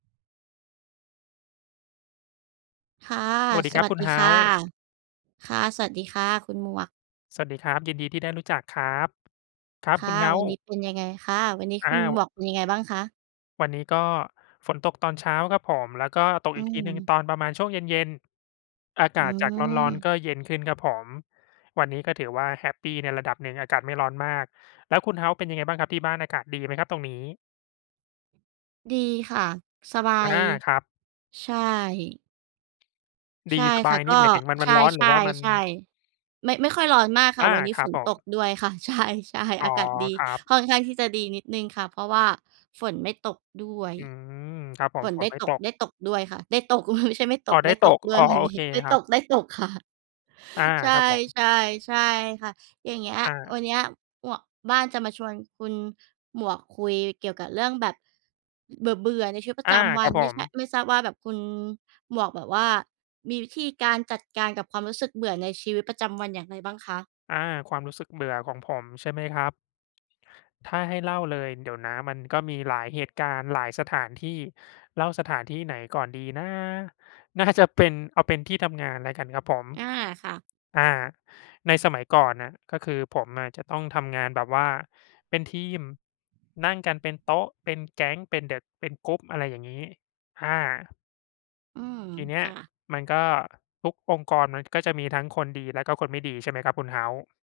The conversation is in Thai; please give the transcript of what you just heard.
ค่ะ สวัสดีสครัวบัสคุดณีเฮคา่ะ ส์ ค่ะ สวัสดีค่ะคุณหมวก สวัสดีครับ ยินดีที่ได้รู้จักครับ ครับ ค่คุะ ณเฮาวัสน์ นี้เป็นยังไง? ค่ะ วันนี้อ้คุาณว บอกเป็นยังไงบ้างคะ? วันนี้ก็ฝนตกตอนเช้าครับผม แล้วก็ตกอือีกทีหนึ่งม ตอนประมาณช่วงเย็น ๆ อาอกืาศจากร้อน ม ๆ ก็เย็นขึ้นครับผม วันนี้ก็ถือว่าแฮปปีในระดับหนึ่ง อากาศไม่ร้อนมาก แล้วคุณเฮาส์เป็นยังไงบ้างครับ? ที่บ้านอากาศดีไหมครับตรงนี้? ดีค่ะ สบาอา ย ครับ ใช่ ดใชี ่สบคา่ะ ย กนี็ ่หมายถึงมัน ใมชันร้อน หรือว่ามัน ่ ๆ ๆ ไม่ ไม่ค่อยร้อนมากค่อะ า วันนี้ครฝับนผตม กด้วยค่ะ ใช่ อๆ ๋ออ ากาศดี ครับ ค่อนข้างที่จะดีนิดหนึ่งค่ะ เพราะว่าฝนไม่ตกด้วย อืม ครับผฝม นฝไดน้ไม่ตตก ก ได้ตกด้วยค่ะ ได้ตก ไม่ใช่ไม่ตอ๋อ ก ไไดด้้ตตกก ด้วอย ๋อ วันโอนี้ เคได้ครตับ ก ๆ ค่ะ อา ใชคร่ ับผม ๆ ๆ ค่ะ อย่างเงี้ย อวัา นเนี้ย หมวก บ้านจะมาชวนคุณหมวกคุยเกี่ยวกับเรื่องแบบ อ เบื่อ ๆ ในชีวิตปรอะา จำวคัรัน บผไม่ใช่ ม ไม่ทราบว่าแบบคุณหมวก แบบว่ามีวิธีการจัดการกับความรู้สึกเบื่อในชีวิตประจำวันอย่างไรบ้างคะ? อา ความรู้สึกเบื่อของผม ใช่ไหมครับ? ถ้าให้เล่าเลย เดี๋ยวนะมันก็มีหลายเหตุการณ์ หลายสถานที่ เล่าสถานที่ไหนก่อนดีนะ? น่าจะเป็น เอาเป็นที่ทำงานแล้วกันครับผม อา ค่ะ อา ในสมัยก่อนน่ะ ก็คือผมอะจะต้องทำงานแบบว่าเป็นทีม นั่งกันเป็นโต๊ะ เป็นแก๊ง เป็น the เป็น group อะไรอย่างงี้ อา อืม ทีเนี้คย่ะ มันก็ทุกองค์กร มันก็จะมีทั้งคนดีและคนก็ไม่ดี ใช่ไหมครับ คุณเฮาส์